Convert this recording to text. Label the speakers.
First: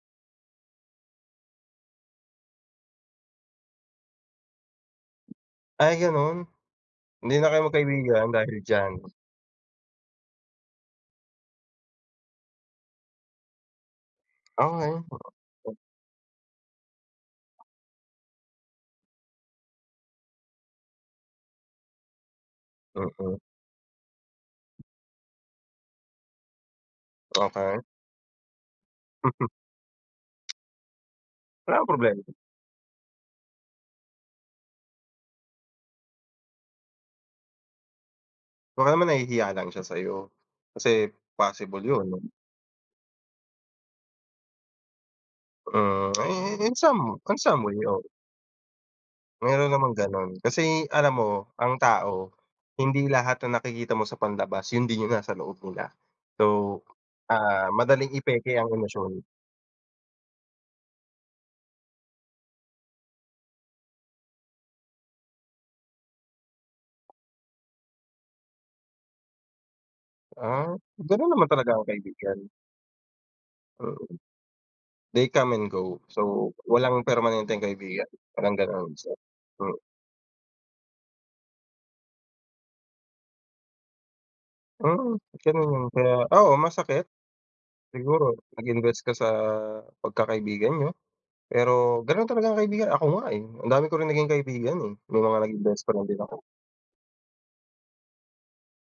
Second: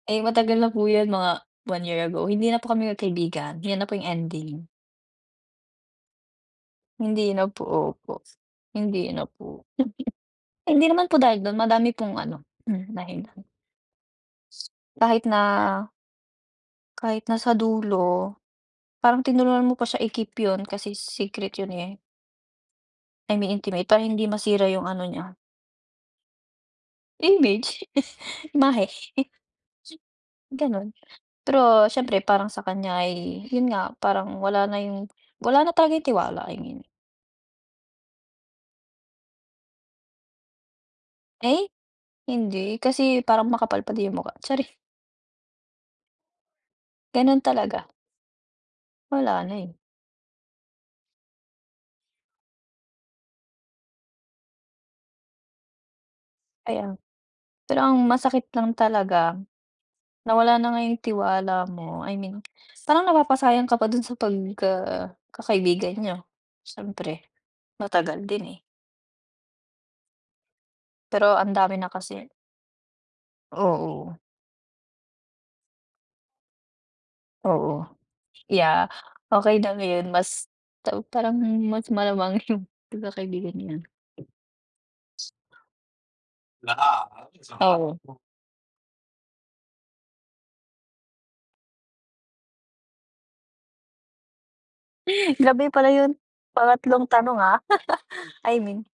Speaker 1: Ay matagal na po yun mga 1 year ago, hindi na po kami kaibigan yan na po yung ending.
Speaker 2: Ay! ganun,
Speaker 1: Hindi
Speaker 2: hindi
Speaker 1: na
Speaker 2: na kayo
Speaker 1: po opo,
Speaker 2: magkaibigan dahil diyan.
Speaker 1: hindi na po. Hindi naman po dahil dun madami pong ano mm dahilan. Kahit na,
Speaker 2: [unintelligible]
Speaker 1: Kahit nasa dulo parang tinulungan mo pa siya i-keep yun kasi secret yun, eh. Ay
Speaker 2: Mm.
Speaker 1: may intimate para hindi masira yung ano niya.
Speaker 2: Okey.
Speaker 1: Image, imahe. Ganon,
Speaker 2: Wala
Speaker 1: pero
Speaker 2: akong problema
Speaker 1: syempre
Speaker 2: dun.
Speaker 1: parang sa kanya ay yun nga parang wala na yung wala na talaga yung tiwala ayon.
Speaker 2: Baka naman nahihiya lang siya sayo kasi
Speaker 1: Eh,
Speaker 2: possible yun.
Speaker 1: hindi kasi parang makapal pa din yung mukha, chari.
Speaker 2: Mm, i i in some in
Speaker 1: Ganun
Speaker 2: some way
Speaker 1: talaga.
Speaker 2: oo.
Speaker 1: Wala na,
Speaker 2: Meron
Speaker 1: eh.
Speaker 2: namang ganun, kasi alam mo ang tao hindi lahat ng nakikita mo sa panlabas yun din yung nasa loob nila, so,
Speaker 1: Ayan
Speaker 2: ah,
Speaker 1: pero ang
Speaker 2: madaling
Speaker 1: masakit
Speaker 2: ipeke ang
Speaker 1: lang
Speaker 2: emosyon.
Speaker 1: talaga nawala na nga yung tiwala mo I mean parang napapasayang ka pa dun sa pagka kakaibigan niyo. Syempre, matagal din, eh.
Speaker 2: Ah ganon
Speaker 1: Pero
Speaker 2: naman
Speaker 1: ang
Speaker 2: talaga
Speaker 1: dami
Speaker 2: ang
Speaker 1: na kasi.
Speaker 2: kaibigan.
Speaker 1: Oo.
Speaker 2: Mm, they come and go. So walang permanenteng
Speaker 1: Oo,
Speaker 2: kaibigan parang
Speaker 1: ya.
Speaker 2: ganon. So,
Speaker 1: Okey na
Speaker 2: hmm.
Speaker 1: ngayon mas taw parang mas malamang yung pagkakaibigan niya. [unintelligible]
Speaker 2: Mm, ganun yun kaya oo masakit,
Speaker 1: Oo.
Speaker 2: siguro nag invest ka sa pagkakaibigan niyo, pero ganon talaga ang kaibigan ako nga, eh, ang dami ko rin naging kaibigan, eh, may mga naging
Speaker 1: Grabe pala
Speaker 2: bestfriend
Speaker 1: yun
Speaker 2: din ako.
Speaker 1: pangatlong tanong ah I mean.